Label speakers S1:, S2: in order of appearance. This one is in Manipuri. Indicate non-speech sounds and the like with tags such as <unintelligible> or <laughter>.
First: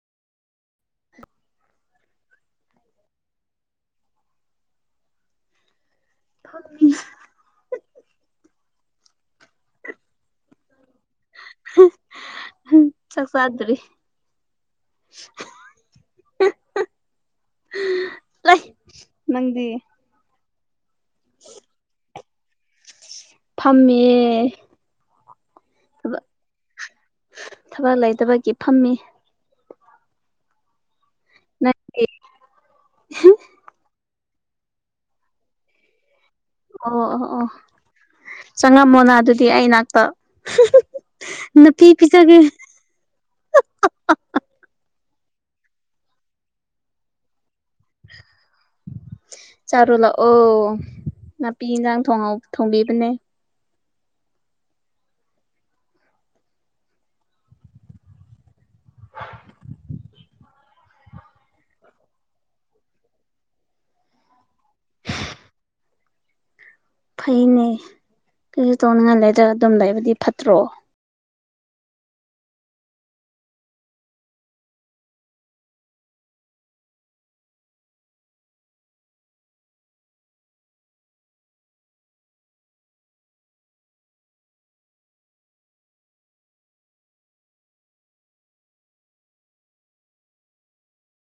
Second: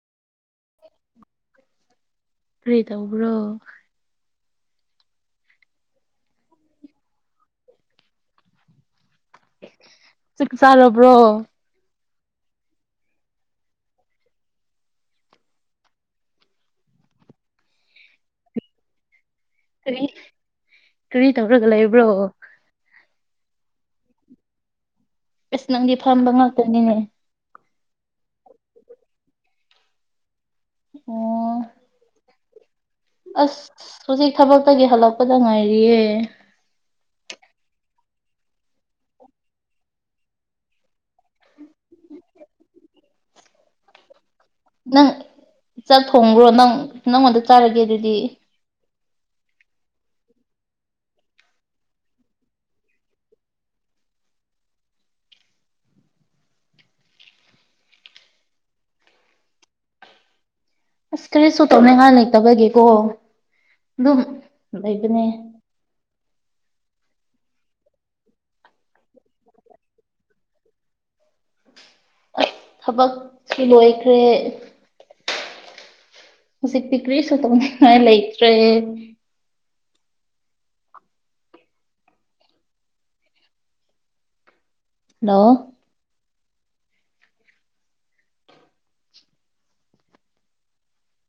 S1: ꯀꯦ ꯇꯧꯕ꯭ꯔꯣ
S2: ꯐꯝꯃꯤ
S1: ꯆ ꯆꯥꯔꯕ꯭ꯔꯣ
S2: ꯆꯁꯗꯔꯤ ꯂꯩ ꯅꯪꯗꯤ
S1: ꯀꯔꯤ ꯀꯔꯤ ꯇꯧꯔꯒ ꯂꯩꯕ꯭ꯔꯣ
S2: ꯐꯝꯃꯦ
S1: ꯑꯁ ꯅꯪꯗꯤ
S2: ꯊꯕ
S1: ꯐꯝꯕ ꯉꯥꯛꯇꯅꯤꯅꯦ
S2: ꯊꯕꯛ ꯂꯩ ꯊꯕꯛꯀꯤ ꯊꯝꯃꯤ
S1: ꯑꯣꯝ
S2: ꯅꯦ
S1: ꯑꯁ ꯍꯧꯖꯤꯛ ꯊꯕꯛꯇꯒꯤ ꯍꯜꯂꯛꯄꯗ ꯉꯥꯏꯔꯤꯌꯦ
S2: ꯑꯣ ꯑꯣ ꯑꯣ ꯆꯪꯉꯝꯃꯣꯅ ꯑꯗꯨꯗꯤ ꯑꯩꯅꯥꯛꯇ ꯅꯅꯥꯄꯤꯤ ꯄꯤꯖꯒꯦ
S1: <unintelligible> ꯅꯪ ꯆꯥꯛ ꯊꯣꯡꯕ꯭ꯔꯣ ꯅꯪ ꯅꯪꯉꯣꯟꯗ ꯆꯥꯔꯒꯦ ꯑꯗꯨꯗꯤ
S2: ꯆꯥꯔꯣ ꯂꯥꯛꯑꯣ ꯅꯥꯄꯤ ꯏꯟꯁꯥꯡ ꯊꯣꯡ ꯊꯣꯡꯕꯤꯕꯅꯦ
S1: ꯑꯁ ꯀꯔꯤ ꯁꯨ ꯇꯧꯅꯉꯍꯥꯟ ꯂꯩꯇꯕꯒꯦꯀꯣ ꯑꯅꯦ
S2: ꯐꯩꯅꯦ ꯀꯩꯁꯨ ꯇꯧꯅꯤꯡꯉꯥꯏ ꯂꯩꯗ꯭ꯔ ꯑꯗꯨꯝ ꯂꯩꯕꯨꯗꯤ ꯐꯠꯇ꯭ꯔꯣ
S1: ꯑꯁ ꯊꯕꯛꯁꯨ ꯂꯣꯏꯈ꯭ꯔꯦ ꯍꯨꯖꯤꯛꯇꯤ ꯀ꯭ꯔꯤꯁꯨ ꯇꯧꯅꯤꯉꯏ ꯂꯩꯇ꯭ꯔꯦ ꯍꯜꯂꯣ!